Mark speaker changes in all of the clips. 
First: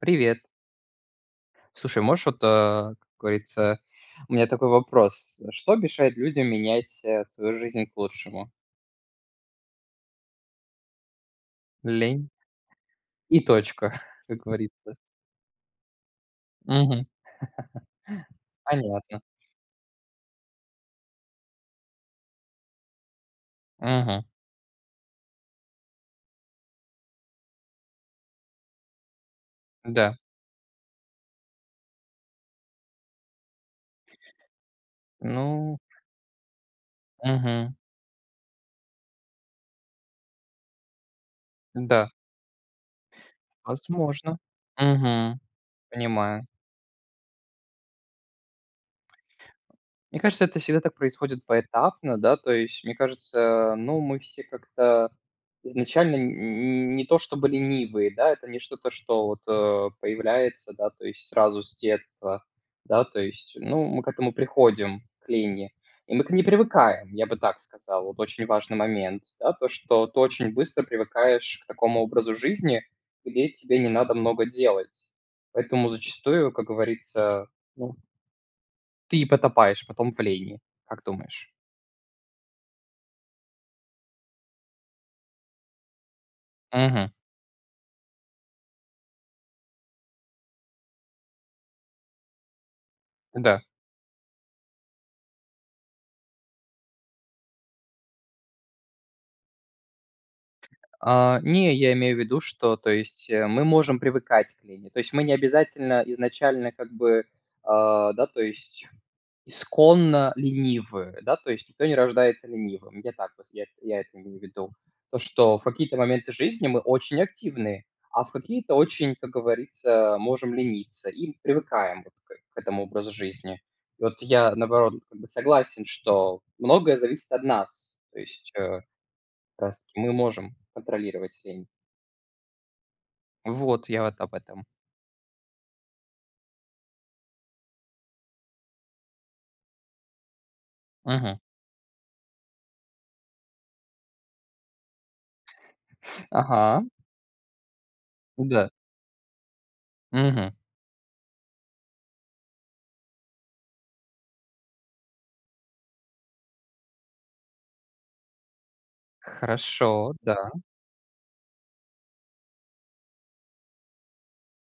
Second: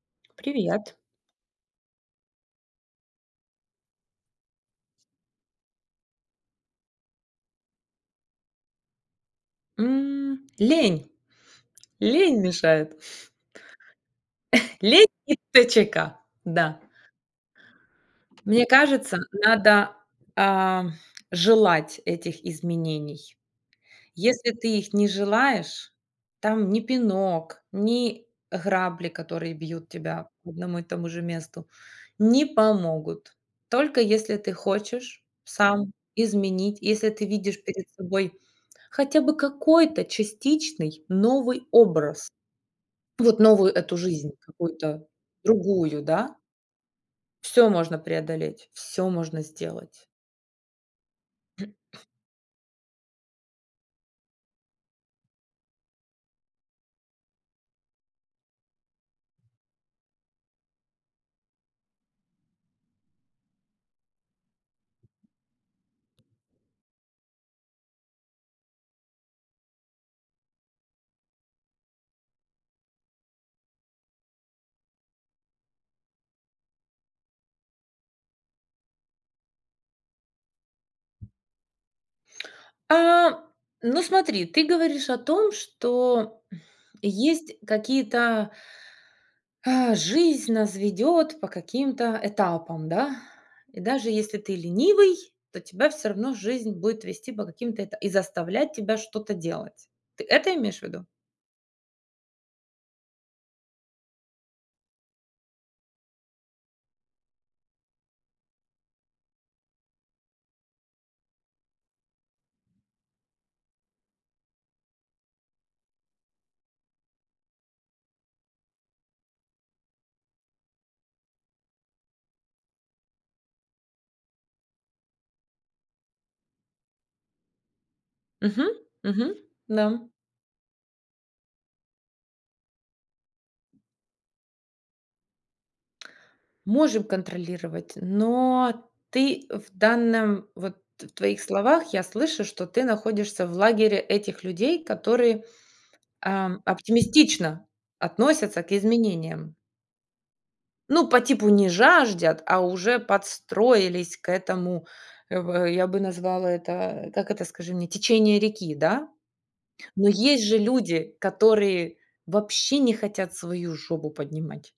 Speaker 1: Привет.
Speaker 2: Привет.
Speaker 1: Слушай, можешь вот, э, как говорится У меня такой вопрос: что мешает людям менять, э, свою жизнь к лучшему?
Speaker 2: М, лень
Speaker 1: Лень.
Speaker 2: лень мешает.
Speaker 1: И точка, как говорится.
Speaker 2: Лень и т ч к Да.
Speaker 1: Мгм.
Speaker 2: Мне кажется,
Speaker 1: Понятно.
Speaker 2: надо, а, желать этих изменений.
Speaker 1: Мгм.
Speaker 2: Если ты их не желаешь, там ни пинок, ни грабли, которые бьют
Speaker 1: Да.
Speaker 2: тебя по одному и тому же месту, не помогут. Только если ты хочешь
Speaker 1: Ну.
Speaker 2: сам изменить, если ты видишь
Speaker 1: Мгм.
Speaker 2: перед собой хотя бы какой-то частичный новый
Speaker 1: Да.
Speaker 2: образ, вот новую эту жизнь,
Speaker 1: Возможно,
Speaker 2: какую-то
Speaker 1: мгм,
Speaker 2: другую, да.
Speaker 1: понимаю.
Speaker 2: Всё можно преодолеть, всё можно сделать.
Speaker 1: Мне кажется, это всегда так происходит поэтапно, да, то есть мне кажется, ну, мы все как-то изначально н н не то чтобы ленивые, да, это не что-то, что вот, э, появляется, да, то есть сразу с детства. Да, то есть, ну, мы к этому приходим, к лени. И мы к ней привыкаем, я бы так сказал. Вот очень важный момент, да, то, что ты очень быстро привыкаешь к такому образу жизни, где тебе не надо много делать. Поэтому зачастую, как говорится, ну ты и потопаешь потом в лени. Как думаешь?
Speaker 2: А, ну, смотри, ты говоришь о том, что
Speaker 1: Мгм.
Speaker 2: есть какие-то Э, жизнь нас ведет по каким-то этапам, да.
Speaker 1: Да.
Speaker 2: И даже если ты ленивый, то тебя всё равно жизнь будет вести по каким-то эта и заставлять тебя что-то делать. Ты это имеешь в виду?
Speaker 1: А, не, я имею в виду, что, то есть мы можем привыкать к лени. То есть мы не обязательно изначально как бы, а, да, то есть исконно ленивы, да, то есть никто не рождается ленивым. Я так вот се я эт я это имею в виду. То, что в какие-то моменты жизни мы очень активны, а в какие-то очень, как говорится, можем лениться и привыкаем вот к э к этому образу жизни. Вот я, наоборот, как бы согласен, что многое зависит от нас. То есть, э,
Speaker 2: Мгм, мгм,
Speaker 1: как раз таки
Speaker 2: да.
Speaker 1: мы можем контролировать лень. Вот, я вот об этом.
Speaker 2: Можем контролировать, но ты в данном вот в
Speaker 1: Мгм.
Speaker 2: твоих словах я слышу, что ты находишься в лагере этих людей, которые, а,
Speaker 1: Ага.
Speaker 2: оптимистично относятся
Speaker 1: Да.
Speaker 2: к изменениям.
Speaker 1: Мгм.
Speaker 2: Ну, по типу, не жаждут, а уже подстроились к этому, э, в я бы назвала это, как это, скажи мне, течение реки, да? Но
Speaker 1: Хорошо,
Speaker 2: есть
Speaker 1: да.
Speaker 2: же люди, которые вообще не хотят свою жопу поднимать,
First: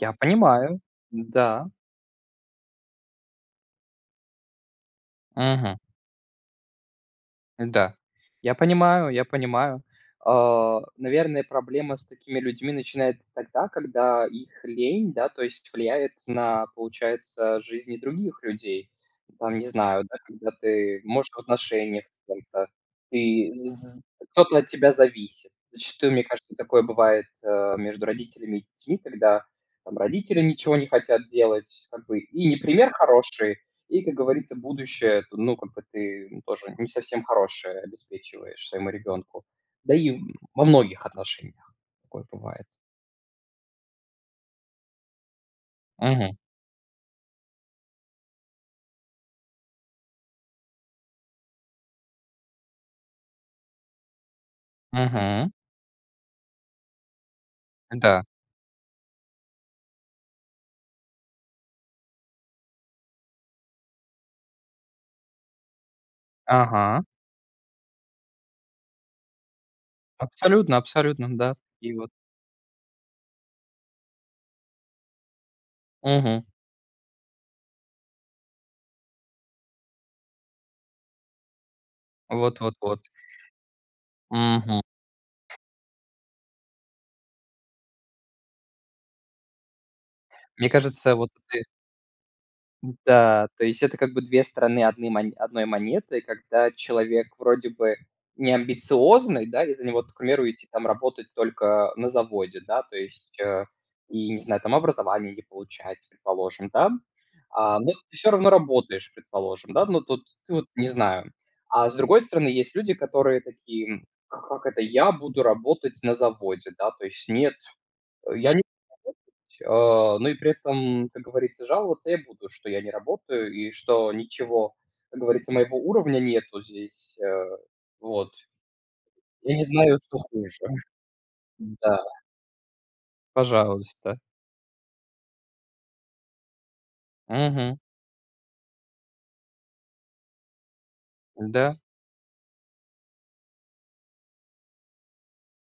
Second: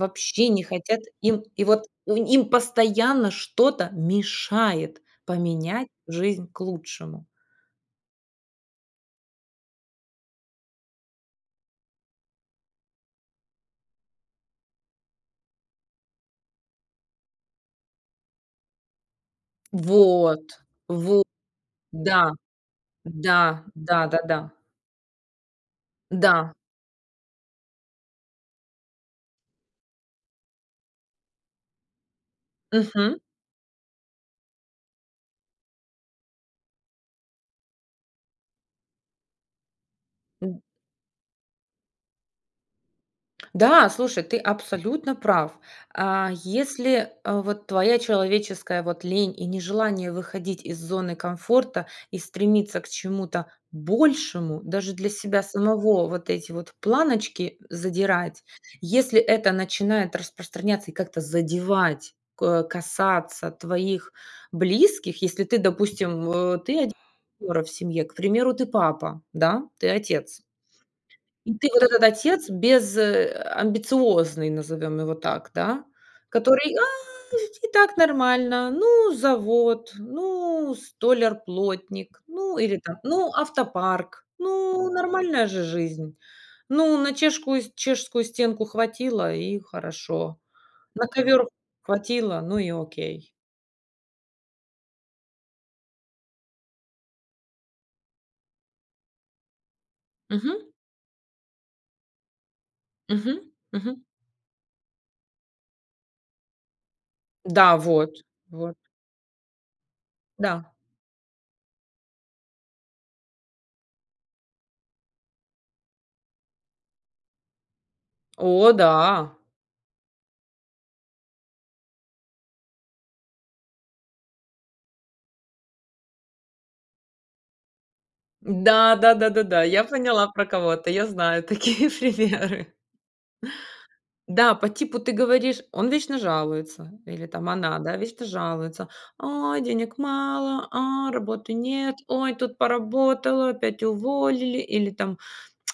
Speaker 1: Я
Speaker 2: не
Speaker 1: понимаю,
Speaker 2: хотят. Им, и
Speaker 1: да.
Speaker 2: вот у им постоянно что-то мешает
Speaker 1: Мгм.
Speaker 2: поменять жизнь к лучшему.
Speaker 1: Да. Я понимаю я понимаю. А, наверное, проблема с такими людьми начинается тогда, когда их лень, да, то есть влияет на, получается, жизни других людей. Там, не знаю, да,
Speaker 2: Вот,
Speaker 1: когда ты,
Speaker 2: вот,
Speaker 1: может, в отношениях с
Speaker 2: да,
Speaker 1: кем-то, и
Speaker 2: да.
Speaker 1: з
Speaker 2: Да-да-да.
Speaker 1: кто-то от тебя зависит. Зачастую, мне
Speaker 2: Да.
Speaker 1: кажется, такое бывает, э, между родителями и детьми, когда там родители ничего не хотят делать как бы. И не пример
Speaker 2: Мгм.
Speaker 1: хороший, и, как говорится, будущее ты, ну, как бы ты тоже не совсем хорошее обеспечиваешь своему ребенку. Да и
Speaker 2: М.
Speaker 1: во многих отношениях такое бывает.
Speaker 2: Да, слушай, ты абсолютно прав. А,
Speaker 1: Мгм.
Speaker 2: если, а, вот твоя человеческая вот лень и нежелание выходить из зоны комфорта и стремиться к чему-то большему даже для себя
Speaker 1: Мгм.
Speaker 2: самого, вот эти вот планочки
Speaker 1: Да.
Speaker 2: задирать, если это начинает распространяться и как-то задевать, ко касаться твоих близких, если ты, допустим, в ты один
Speaker 1: Ага.
Speaker 2: [unintelligible] в семье, к примеру, ты папа, да, ты отец.
Speaker 1: Абсолютно абсолютно
Speaker 2: И
Speaker 1: да,
Speaker 2: ты вот
Speaker 1: такие
Speaker 2: этот
Speaker 1: вот.
Speaker 2: отец без, э, амбициозный, назовем его так, да.
Speaker 1: Мгм.
Speaker 2: Который: "А, ведь и так нормально, ну завод, ну столяр-плотник, ну
Speaker 1: Вот вот
Speaker 2: или там,
Speaker 1: вот.
Speaker 2: ну автопарк,
Speaker 1: Мгм.
Speaker 2: ну нормальная же жизнь, ну на чешскую чешскую стенку хватило- и хорошо,
Speaker 1: Мне
Speaker 2: на
Speaker 1: кажется, вот
Speaker 2: ковер
Speaker 1: ты
Speaker 2: хватило, ну и окей".
Speaker 1: Да, то есть это как бы 2 стороны одный мо одной монеты, когда человек вроде бы не амбициозный, да, и за него [unintelligible]
Speaker 2: Мгм.
Speaker 1: там работать только на заводе, да, то есть,
Speaker 2: Мгм,
Speaker 1: э,
Speaker 2: мгм.
Speaker 1: и не знаю там, образование не получать, предположим, да.
Speaker 2: Да
Speaker 1: А, но
Speaker 2: вот
Speaker 1: ты всё равно
Speaker 2: вот.
Speaker 1: работаешь, предположим, да, но тут ты вот,
Speaker 2: Да.
Speaker 1: не знаю. А с другой стороны есть люди, которые такие: "А как это я буду работать на заводе?" Да? То есть: "Нет, я не
Speaker 2: О
Speaker 1: буду
Speaker 2: да!
Speaker 1: работать". Э, но и при этом, как говорится, жаловаться я буду, что я не работаю и что ничего, как говорится, моего уровня нету здесь, э. Вот,
Speaker 2: Да да да да
Speaker 1: я
Speaker 2: да,
Speaker 1: не
Speaker 2: я
Speaker 1: знаю, что
Speaker 2: поняла про
Speaker 1: хуже.
Speaker 2: кого ты, я знаю такие
Speaker 1: Да.
Speaker 2: примеры.
Speaker 1: Пожалуйста.
Speaker 2: Да, по типу ты говоришь, он вечно жалуется, или там она,
Speaker 1: Мгм.
Speaker 2: да, вечно жалуется: "Ой, денег мало, а, работы
Speaker 1: Да.
Speaker 2: нет! Ой, тут поработала, опять уволили!" Или там:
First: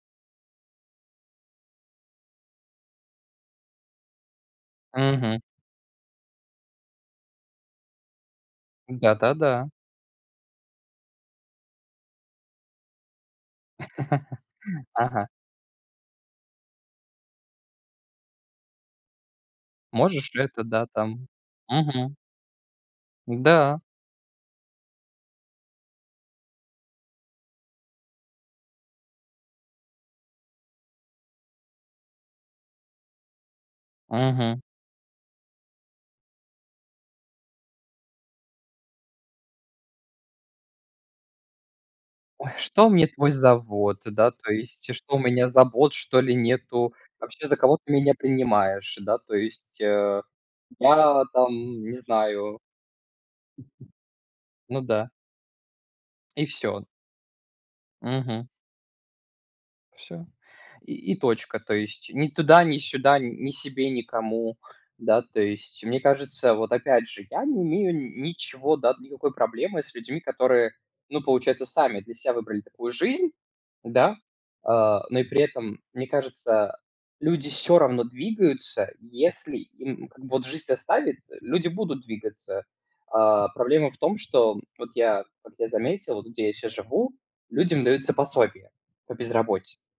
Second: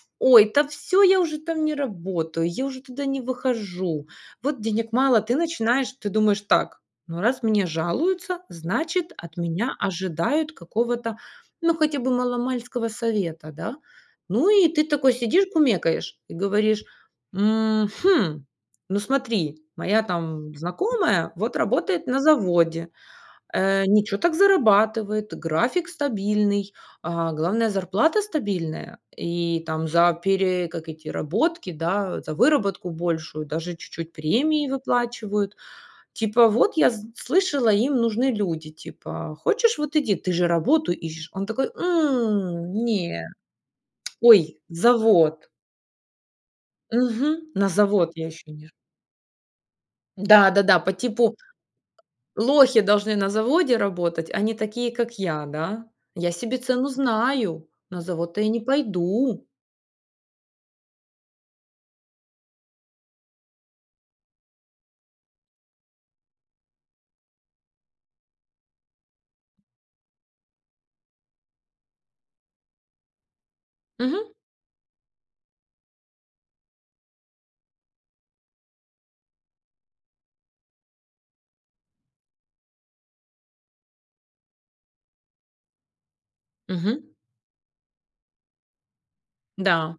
Speaker 2: "Ой, да всё, я уже там не работаю, я уже туда не выхожу, вот денег мало". Ты
Speaker 1: Мгм.
Speaker 2: начинаешь, ты думаешь так: ну, раз мне жалуются, значит, от
Speaker 1: Да-да-да.
Speaker 2: меня ожидают какого-то, ну, хотя бы мало-мальского совета, да? Ну, и ты такой
Speaker 1: Ага.
Speaker 2: сидишь, кумекаешь и говоришь: "Мгм, ну смотри, моя
Speaker 1: Можешь ли
Speaker 2: там
Speaker 1: это, да, там?
Speaker 2: знакомая вот работает
Speaker 1: Мгм.
Speaker 2: на заводе,
Speaker 1: Да.
Speaker 2: э, ничё так зарабатывает, график стабильный, а главное- зарплата стабильная, и там за пере как эти работки, да, за выработку большую даже чуть-чуть
Speaker 1: Мгм.
Speaker 2: премии выплачивают". Типа: "Вот я с слышала, им нужны люди, типа, хочешь- вот иди, ты же работу ищешь". Он такой:
Speaker 1: Ой,
Speaker 2: "М,
Speaker 1: что мне
Speaker 2: не,
Speaker 1: твой завод? Да, то
Speaker 2: ой,
Speaker 1: есть что, у меня
Speaker 2: завод".
Speaker 1: забот, что ли, нету? Вообще,
Speaker 2: Мгм.
Speaker 1: за
Speaker 2: На
Speaker 1: кого ты
Speaker 2: завод
Speaker 1: меня
Speaker 2: я еще не ш
Speaker 1: принимаешь? Да, то есть, э,
Speaker 2: Да-да-да, по
Speaker 1: я
Speaker 2: типу-
Speaker 1: там не знаю
Speaker 2: лохи должны на заводе работать, а не
Speaker 1: Ну
Speaker 2: такие,
Speaker 1: да.
Speaker 2: как я, да. Я
Speaker 1: И
Speaker 2: себе
Speaker 1: всё.
Speaker 2: цену знаю, на завод-то я
Speaker 1: Мгм.
Speaker 2: не пойду.
Speaker 1: Всё, и и точка. То есть ни туда, ни сюда, н ни себе, никому. Да, то есть. Мне кажется, вот опять же, я не имею ничего, да, никакой проблемы с людьми, которые, ну, получается, сами для ся выбрали такую жизнь, да,
Speaker 2: Мгм.
Speaker 1: а. Но и при этом, мне кажется, люди всё равно двигаются, если им как бы вот жизнь заставит, люди будут двигаться. А проблема в том, что вот я как я заметил, где я щас
Speaker 2: Мгм.
Speaker 1: живу, людям даются пособия по безработице.
Speaker 2: Да,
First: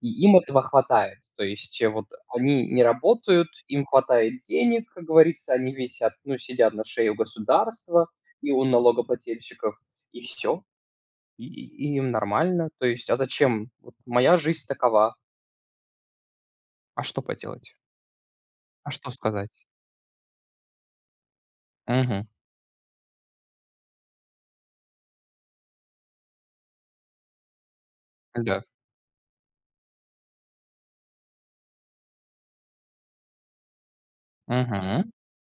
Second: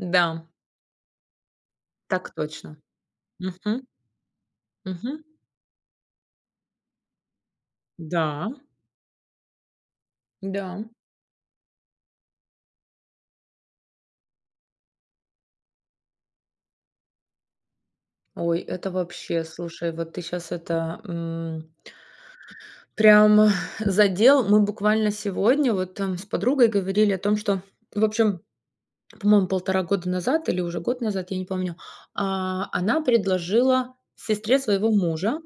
Speaker 1: И им этого хватает. То есть вот
Speaker 2: Так
Speaker 1: они
Speaker 2: точно.
Speaker 1: не работают,
Speaker 2: Мгм,
Speaker 1: им хватает денег, как
Speaker 2: мгм.
Speaker 1: говорится, они висят, ну, сидят на шее у государства и
Speaker 2: Да.
Speaker 1: у налогоплательщиков, и всё.
Speaker 2: Да.
Speaker 1: И и им нормально. То есть, а зачем, вот моя жизнь такова. А что поделать?
Speaker 2: Ой, это
Speaker 1: А что
Speaker 2: вообще.
Speaker 1: сказать?
Speaker 2: Слушай, вот ты щас это, м
Speaker 1: Мгм.
Speaker 2: прям задел. Мы буквально сегодня вот там с подругой говорили о том, что, в общем,
Speaker 1: Да.
Speaker 2: по-моему, полтора года назад или уже год назад, я не помню, а, она предложила сестре своего
Speaker 1: Мгм,
Speaker 2: мужа,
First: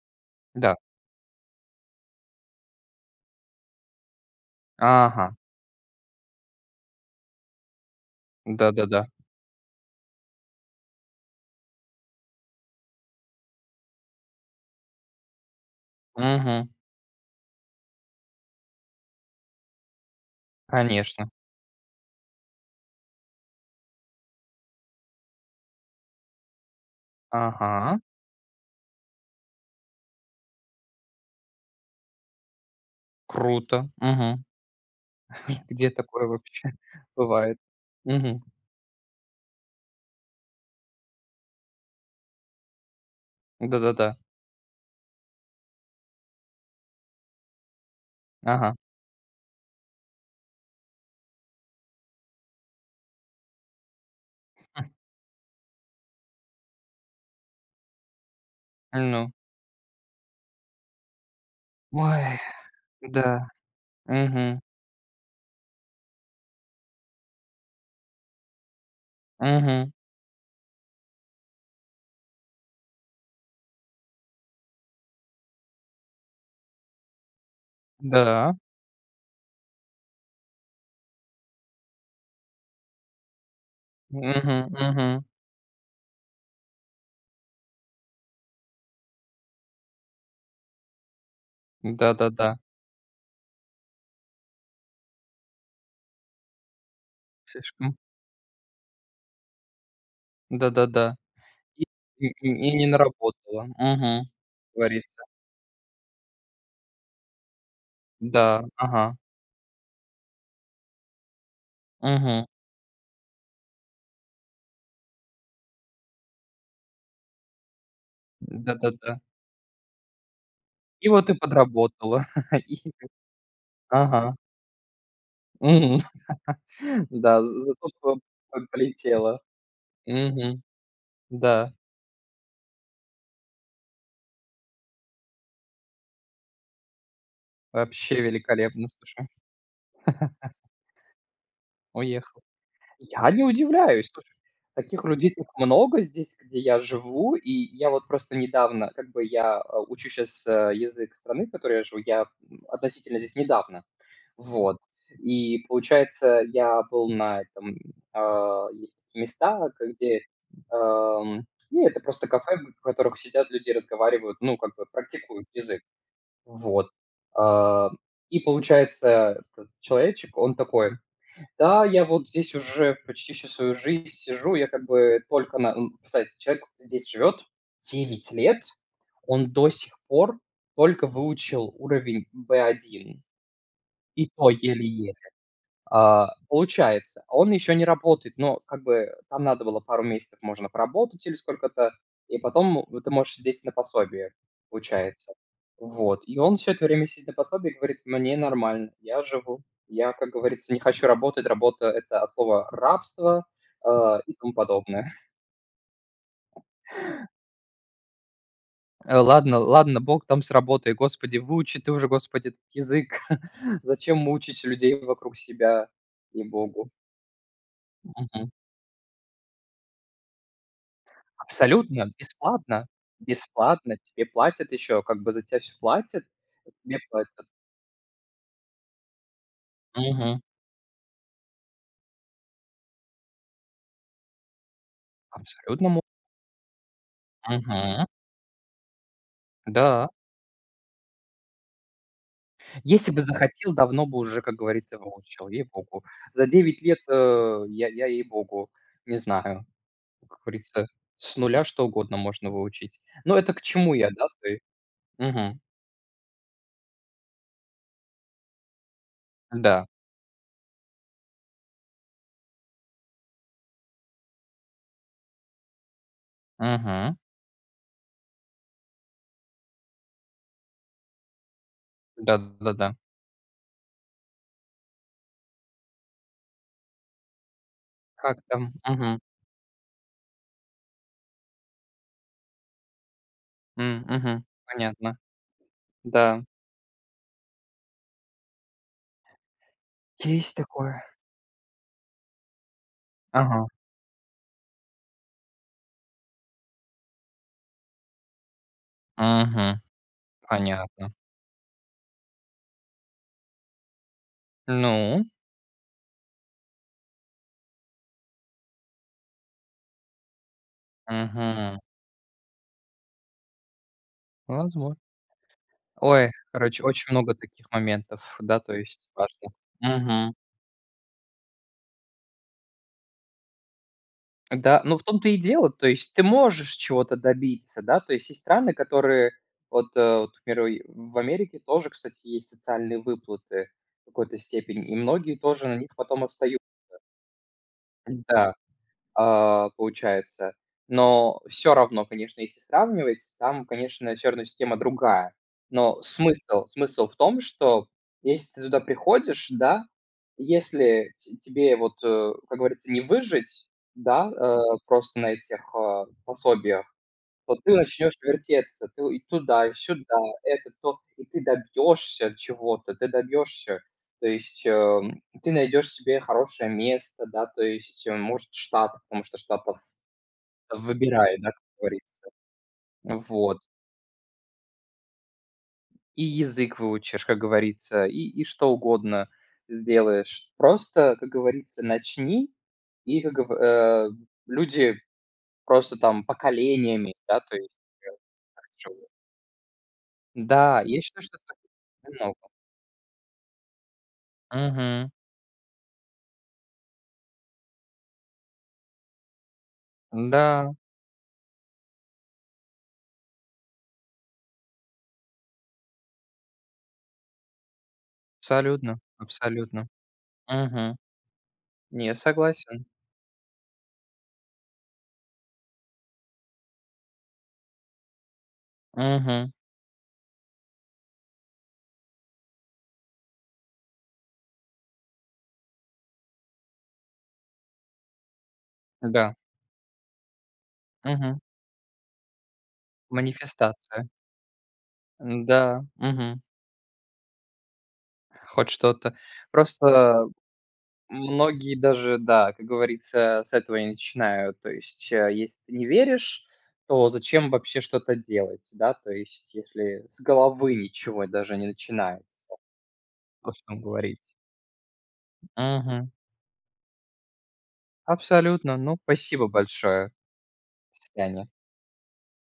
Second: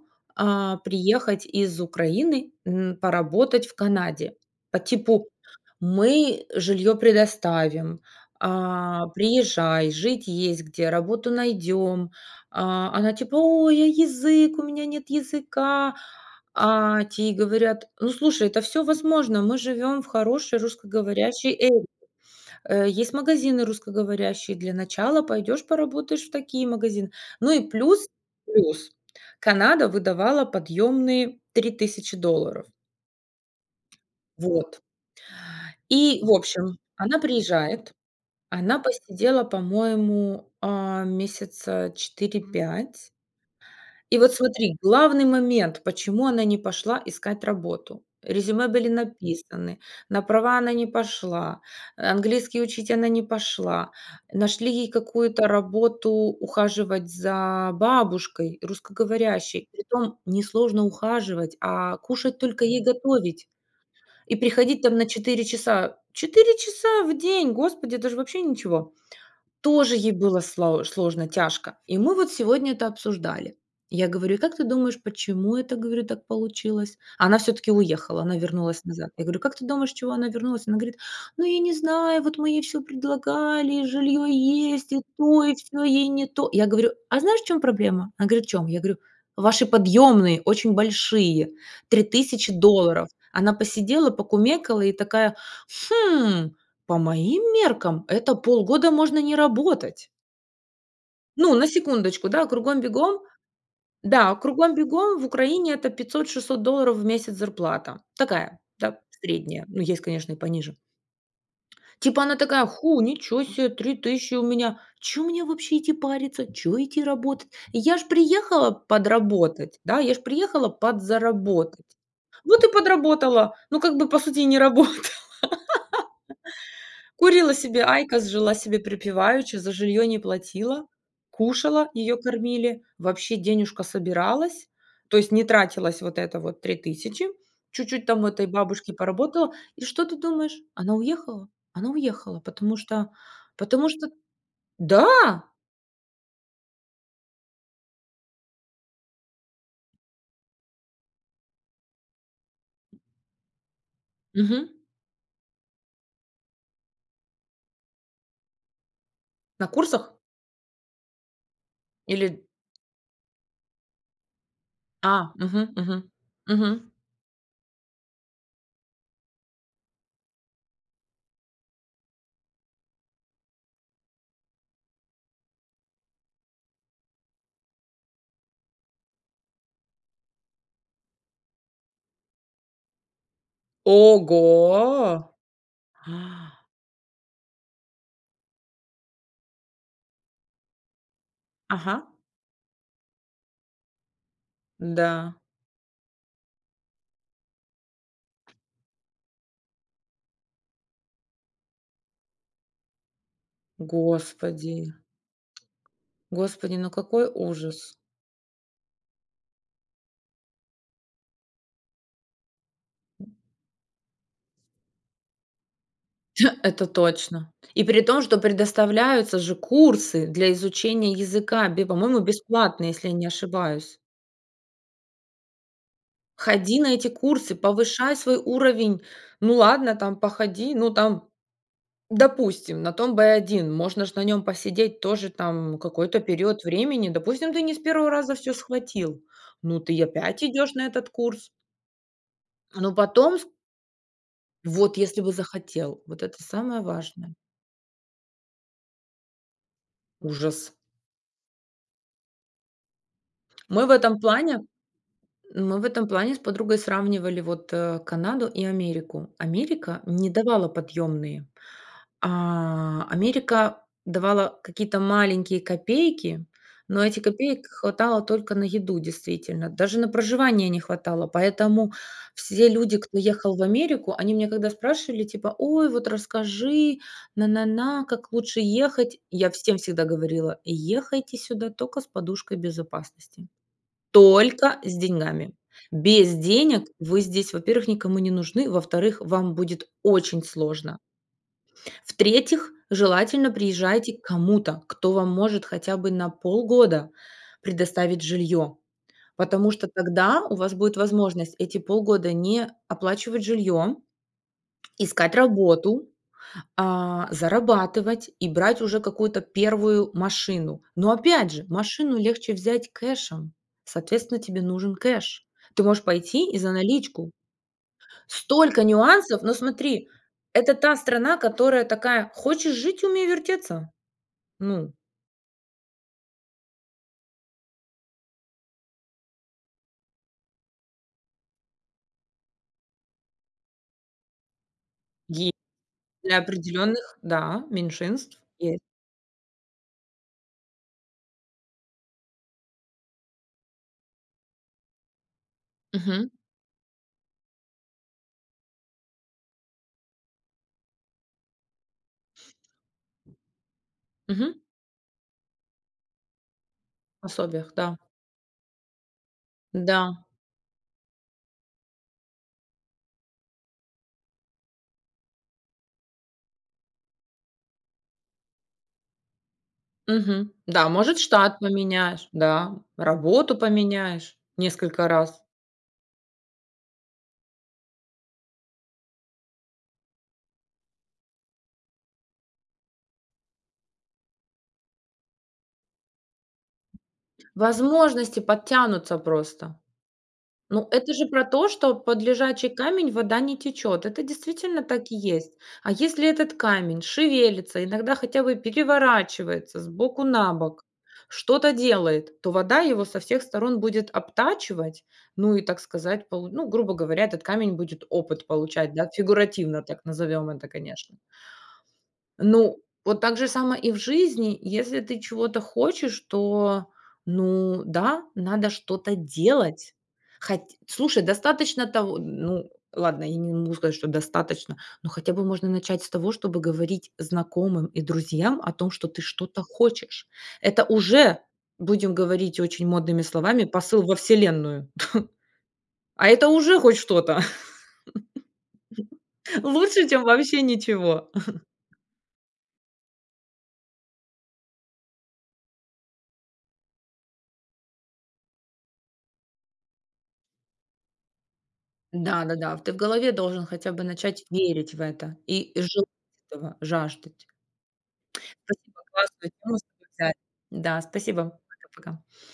Speaker 1: да.
Speaker 2: а, приехать из Украины, м, поработать в Канаде. По типу:
Speaker 1: Ага.
Speaker 2: "Мы жилье предоставим,
Speaker 1: Да-да-да.
Speaker 2: а, приезжай, жить есть где, работу найдем". А она типа: "Ой, а язык? У меня нет языка".
Speaker 1: Мгм.
Speaker 2: А те ей говорят: "Ну, слушай, это всё возможно, мы живем в хорошей
Speaker 1: Конечно.
Speaker 2: русскоговорящей area Э, есть магазины русскоговорящие, для начала пойдешь поработаешь в такие магазины". Ну и
Speaker 1: Ага.
Speaker 2: плюс, плюс Канада выдавала подъемные 3 000 долларов.
Speaker 1: Круто! Мгм.
Speaker 2: Вот.
Speaker 1: Где
Speaker 2: И,
Speaker 1: такое
Speaker 2: в
Speaker 1: вообще
Speaker 2: общем, она
Speaker 1: бывает?
Speaker 2: приезжает,
Speaker 1: Мгм.
Speaker 2: она посидела, по-моему, а, месяца 4-5.
Speaker 1: Да-да-да.
Speaker 2: И вот смотри: главный момент, почему она не пошла искать работу. Резюме
Speaker 1: Ага.
Speaker 2: были написаны, на права она не пошла, английский учить она не пошла, нашли ей какую-то работу ухаживать за бабушкой
Speaker 1: Ну.
Speaker 2: русскоговорящей. При том несложно ухаживать, а, кушать
Speaker 1: Ой,
Speaker 2: только ей
Speaker 1: да,
Speaker 2: готовить и
Speaker 1: мгм.
Speaker 2: приходить там на 4 часа. 4 часа в день, Господи, это же вообще ничего.
Speaker 1: Мгм.
Speaker 2: Тоже ей было сла сложно, тяжко. И мы вот сегодня это обсуждали. Я говорю: "И как ты думаешь, почему это, говорю, так получилось?" Она всё-таки уехала, она
Speaker 1: Да.
Speaker 2: вернулась назад. Я говорю: "Как ты думаешь, чего она вернулась?" Она говорит: "Ну, я не знаю, вот мы ей всё предлагали, и жилье
Speaker 1: Мгм,
Speaker 2: есть, и
Speaker 1: мгм.
Speaker 2: то, и всё ей не то" Я говорю: "А знаешь, в чём проблема?" Она говорит: "В чём?" Я говорю: "Ваши подъемные очень большие, 3 000
Speaker 1: Да-да-да.
Speaker 2: долларов". Она посидела, покумекала и такая: "Хм, по моим
Speaker 1: Слишком.
Speaker 2: меркам, это полгода можно не работать".
Speaker 1: Да-да-да.
Speaker 2: Ну, на
Speaker 1: И
Speaker 2: секундочку,
Speaker 1: н
Speaker 2: да,
Speaker 1: и не
Speaker 2: кругом-бегом.
Speaker 1: наработала. Мгм,
Speaker 2: Да,
Speaker 1: как
Speaker 2: кругом-бегом
Speaker 1: говорится.
Speaker 2: в Украине это 500-600 долларов в месяц зарплата. Такая,
Speaker 1: Да,
Speaker 2: да,
Speaker 1: ага.
Speaker 2: средняя, но есть, конечно, и пониже. Типа она
Speaker 1: Мгм.
Speaker 2: такая: "Ху, ничё се! 3 000 у меня, чё мне вообще идти париться, чё идти работать? Я ж приехала
Speaker 1: Да-да-да.
Speaker 2: подработать, да, я ж приехала
Speaker 1: И вот ты
Speaker 2: подзаработать,
Speaker 1: подработала
Speaker 2: вот и
Speaker 1: и
Speaker 2: подработала". Ну, как бы по
Speaker 1: Ага.
Speaker 2: сути и не работала,
Speaker 1: Мгм. Да, з
Speaker 2: курила
Speaker 1: за
Speaker 2: себе
Speaker 1: то, что
Speaker 2: айкос, жила
Speaker 1: там
Speaker 2: себе
Speaker 1: полетела.
Speaker 2: припеваючи, за жильё не
Speaker 1: Мгм,
Speaker 2: платила,
Speaker 1: да.
Speaker 2: кушала, её кормили, вообще денежка собиралась. То есть не тратилась вот это вот 3000, чуть-чуть
Speaker 1: Вообще
Speaker 2: там у этой
Speaker 1: великолепно,
Speaker 2: бабушки
Speaker 1: слушай.
Speaker 2: поработала. И что ты думаешь? Она уехала она уехала,
Speaker 1: Уехал.
Speaker 2: потому что
Speaker 1: Я не
Speaker 2: потому что
Speaker 1: удивляюсь, слушай. Таких людей
Speaker 2: Да!
Speaker 1: тут много здесь, где я живу, и я вот просто недавно как бы я, а, учу щас, э, язык страны, в которой я живу. Я, м, относительно здесь недавно.
Speaker 2: Мгм.
Speaker 1: Вот. И, получается, я был на этом, э Есть такие
Speaker 2: На
Speaker 1: места,
Speaker 2: курсах?
Speaker 1: где, ам, ну, это просто
Speaker 2: Или
Speaker 1: кафе, в которых сидят люди, разговаривают, ну, как бы
Speaker 2: А,
Speaker 1: практикуют
Speaker 2: мгм,
Speaker 1: язык.
Speaker 2: мгм,
Speaker 1: Вот,
Speaker 2: мгм.
Speaker 1: а. И получается как? Человечек, он такой: "Да, я вот здесь уже почти всю свою жизнь сижу. Я как бы только на, н" Кстати, человек здесь живёт 9 лет. Он до сих пор только выучил уровень B1, и то еле-еле.
Speaker 2: Ого!
Speaker 1: А,
Speaker 2: А!
Speaker 1: получается, он еще не работает, но как бы там надо было пару месяцев, можно поработать или сколько-то,
Speaker 2: Ага.
Speaker 1: и потом вот ты можешь сидеть на пособии, получается,
Speaker 2: Да.
Speaker 1: вот. И он всё это время сидит на пособии и говорит: "Мне нормально, я живу. Я, как говорится, не хочу работать. Работа- это от слова рабство, а, и тому
Speaker 2: Господи!
Speaker 1: подобное".
Speaker 2: Господи, ну какой ужас!
Speaker 1: Э, ладно ладно, Бог там с работой, Господи, выучи ты уже, Господи, этот язык. Зачем мучить людей вокруг себя?
Speaker 2: Это
Speaker 1: Ей-Богу.
Speaker 2: точно! И при том, что
Speaker 1: Мгм.
Speaker 2: предоставляются же курсы для изучения языка, бе
Speaker 1: Абсолютно
Speaker 2: по-моему, бесплатно,
Speaker 1: бесплатно
Speaker 2: если я не
Speaker 1: бесплатно.
Speaker 2: ошибаюсь.
Speaker 1: Тебе платят, еще, как бы за тя всё платят, и
Speaker 2: Ходи на
Speaker 1: тебе
Speaker 2: эти
Speaker 1: платят.
Speaker 2: курсы, повышай свой уровень. Ну ладно, там
Speaker 1: Мгм.
Speaker 2: походи, ну там, допустим, на том В1, можно ж на нем посидеть тоже там
Speaker 1: Абсолютно мог!
Speaker 2: какой-то период времени. Допустим, ты не с
Speaker 1: Мгм.
Speaker 2: 1 раза всё схватил, ну, ты и
Speaker 1: Да.
Speaker 2: опять идешь на этот курс. Ну,
Speaker 1: Если бы
Speaker 2: потом с
Speaker 1: захотел, давно бы уже, как
Speaker 2: Вот,
Speaker 1: говорится,
Speaker 2: если бы
Speaker 1: выучил,
Speaker 2: захотел,
Speaker 1: ей-Богу!
Speaker 2: вот это
Speaker 1: За
Speaker 2: самое
Speaker 1: 9 лет,
Speaker 2: важное.
Speaker 1: э, я я, ей-Богу, не знаю. Как
Speaker 2: Ужас!
Speaker 1: говорится, с нуля что угодно можно выучить. Но это к
Speaker 2: Мы в
Speaker 1: чему я,
Speaker 2: этом
Speaker 1: да? Ты
Speaker 2: плане
Speaker 1: Мгм.
Speaker 2: мы в этом плане с подругой сравнивали вот, э, Канаду и Америку.
Speaker 1: Да.
Speaker 2: Америка не давала подъемные. А, Америка давала какие-то маленькие копейки, но
Speaker 1: Мгм.
Speaker 2: эти копеек хватало только на еду действительно, даже на проживание не хватало. Поэтому все люди,
Speaker 1: Да-да-да.
Speaker 2: кто ехал в Америку, они меня когда спрашивали, типа: "Ой, вот расскажи, на на на, как
Speaker 1: Как
Speaker 2: лучше
Speaker 1: там,
Speaker 2: ехать".
Speaker 1: мгм.
Speaker 2: Я всем всегда говорила: "Ехайте сюда тока с подушкой безопасности,
Speaker 1: М, мгм.
Speaker 2: только с
Speaker 1: Понятно.
Speaker 2: деньгами". Без
Speaker 1: Да.
Speaker 2: денег вы здесь, во-первых, никому не нужны, во-вторых, вам будет очень
Speaker 1: Есть
Speaker 2: сложно.
Speaker 1: такое.
Speaker 2: В-третьих, желательно
Speaker 1: Ага.
Speaker 2: приезжайте к кому-то, кто вам может хотя бы на полгода предоставить жилье. Потому
Speaker 1: Мгм,
Speaker 2: что тогда у вас будет
Speaker 1: понятно.
Speaker 2: возможность эти полгода не оплачивать жилье,
Speaker 1: Ну?
Speaker 2: искать работу, а, зарабатывать и брать уже какую-то первую машину. Но, опять же,
Speaker 1: Мгм.
Speaker 2: машину легче взять кэшем. Соответственно, тебе нужен
Speaker 1: Возмо
Speaker 2: кэш. Ты можешь
Speaker 1: Ой,
Speaker 2: пойти и за
Speaker 1: короче, очень
Speaker 2: наличку.
Speaker 1: много таких моментов, да, то
Speaker 2: Столько
Speaker 1: есть
Speaker 2: нюансов, но
Speaker 1: важных,
Speaker 2: смотри,
Speaker 1: мгм.
Speaker 2: это та страна, которая такая: "Хочешь жить- умей вертеться".
Speaker 1: Да,
Speaker 2: Ну.
Speaker 1: ну, в том-то и дело, то есть ты можешь чего-то добиться, да, то есть есть страны, которые вот, э вот, к примеру, в Америке тоже, кстати, есть социальные выплаты в какой-то степени, и многие
Speaker 2: Есть.
Speaker 1: тоже на них потом
Speaker 2: Для
Speaker 1: остаются.
Speaker 2: определенных, да, меньшинств,
Speaker 1: Да,
Speaker 2: есть.
Speaker 1: а, получается. Но всё равно, конечно, если сравнивать, там, конечно, всё равно система другая. Но
Speaker 2: Мгм.
Speaker 1: смысл смысл в том, что если ты туда приходишь, да, если те тебе вот, э, как говорится, не выжить, да,
Speaker 2: Мгм.
Speaker 1: э, просто на этих, э, пособиях, то
Speaker 2: Пособиях,
Speaker 1: ты
Speaker 2: да.
Speaker 1: начнёшь вертеться, ты и туда, и сюда,
Speaker 2: Да.
Speaker 1: это, то. И ты добьешься чего-то, ты добьешься. То есть, эм, ты найдёшь себе хорошее место, да, то есть, может, в Штатах, потому что в Штатах
Speaker 2: Мгм. Да, может,
Speaker 1: выбирают, да,
Speaker 2: штат
Speaker 1: как говорится.
Speaker 2: поменяешь, да, работу
Speaker 1: Вот.
Speaker 2: поменяешь несколько раз.
Speaker 1: И язык выучишь, как говорится, и и что угодно сделаешь. Просто, как говорится, начни, и как гово э, люди просто там поколениями, да, то есть делают
Speaker 2: Возможности
Speaker 1: так, живут.
Speaker 2: подтянутся просто.
Speaker 1: Да,
Speaker 2: Ну,
Speaker 1: я
Speaker 2: это
Speaker 1: считаю,
Speaker 2: же
Speaker 1: что
Speaker 2: про
Speaker 1: это
Speaker 2: то, что под
Speaker 1: это много.
Speaker 2: лежачий камень вода не течет, это действительно так
Speaker 1: Мгм.
Speaker 2: и есть. А если этот камень шевелится, иногда хотя бы переворачивается с боку на
Speaker 1: Да.
Speaker 2: бок, что-то делает, то вода его со всех сторон будет обтачивать. Ну и, так сказать, полу грубо говоря, этот камень будет опыт получать,
Speaker 1: Абсолютно
Speaker 2: да, фигуративно
Speaker 1: абсолютно.
Speaker 2: так назовем это,
Speaker 1: Мгм.
Speaker 2: конечно.
Speaker 1: Нет,
Speaker 2: Ну,
Speaker 1: согласен.
Speaker 2: вот так же само и в жизни. Если ты чего-то хочешь, то, ну да, надо что-то
Speaker 1: Мгм.
Speaker 2: делать. Хо слушай, достаточно того Ну ладно, я не могу сказать, что достаточно. Ну, хотя бы можно начать с того, чтобы говорить знакомым и друзьям о том, что ты
Speaker 1: Да.
Speaker 2: что-то хочешь. Это
Speaker 1: Мгм.
Speaker 2: уже, будем говорить очень модными словами, посыл
Speaker 1: Манифестация.
Speaker 2: во Вселенную.
Speaker 1: Да.
Speaker 2: А
Speaker 1: Мгм.
Speaker 2: это уже хоть что-то.
Speaker 1: Хоть что-то.
Speaker 2: Лучше, чем
Speaker 1: Просто
Speaker 2: вообще ничего.
Speaker 1: многие даже, да, как говорится, с этого и начинают. То есть, э, если ты не веришь, то зачем вообще что-то делать, да, то есть если с головы ничего даже не начинается,
Speaker 2: Да-да-да, в ты в голове
Speaker 1: о
Speaker 2: должен
Speaker 1: пустом
Speaker 2: хотя бы
Speaker 1: говорить.
Speaker 2: начать верить в это и желать
Speaker 1: Мгм.
Speaker 2: этого, жаждать.
Speaker 1: Абсолютно, ну,
Speaker 2: Спасибо.
Speaker 1: спасибо
Speaker 2: Классную тему с
Speaker 1: большое.
Speaker 2: тобой
Speaker 1: До
Speaker 2: взяли. Да, спасибо.
Speaker 1: свидания.
Speaker 2: Пока пока.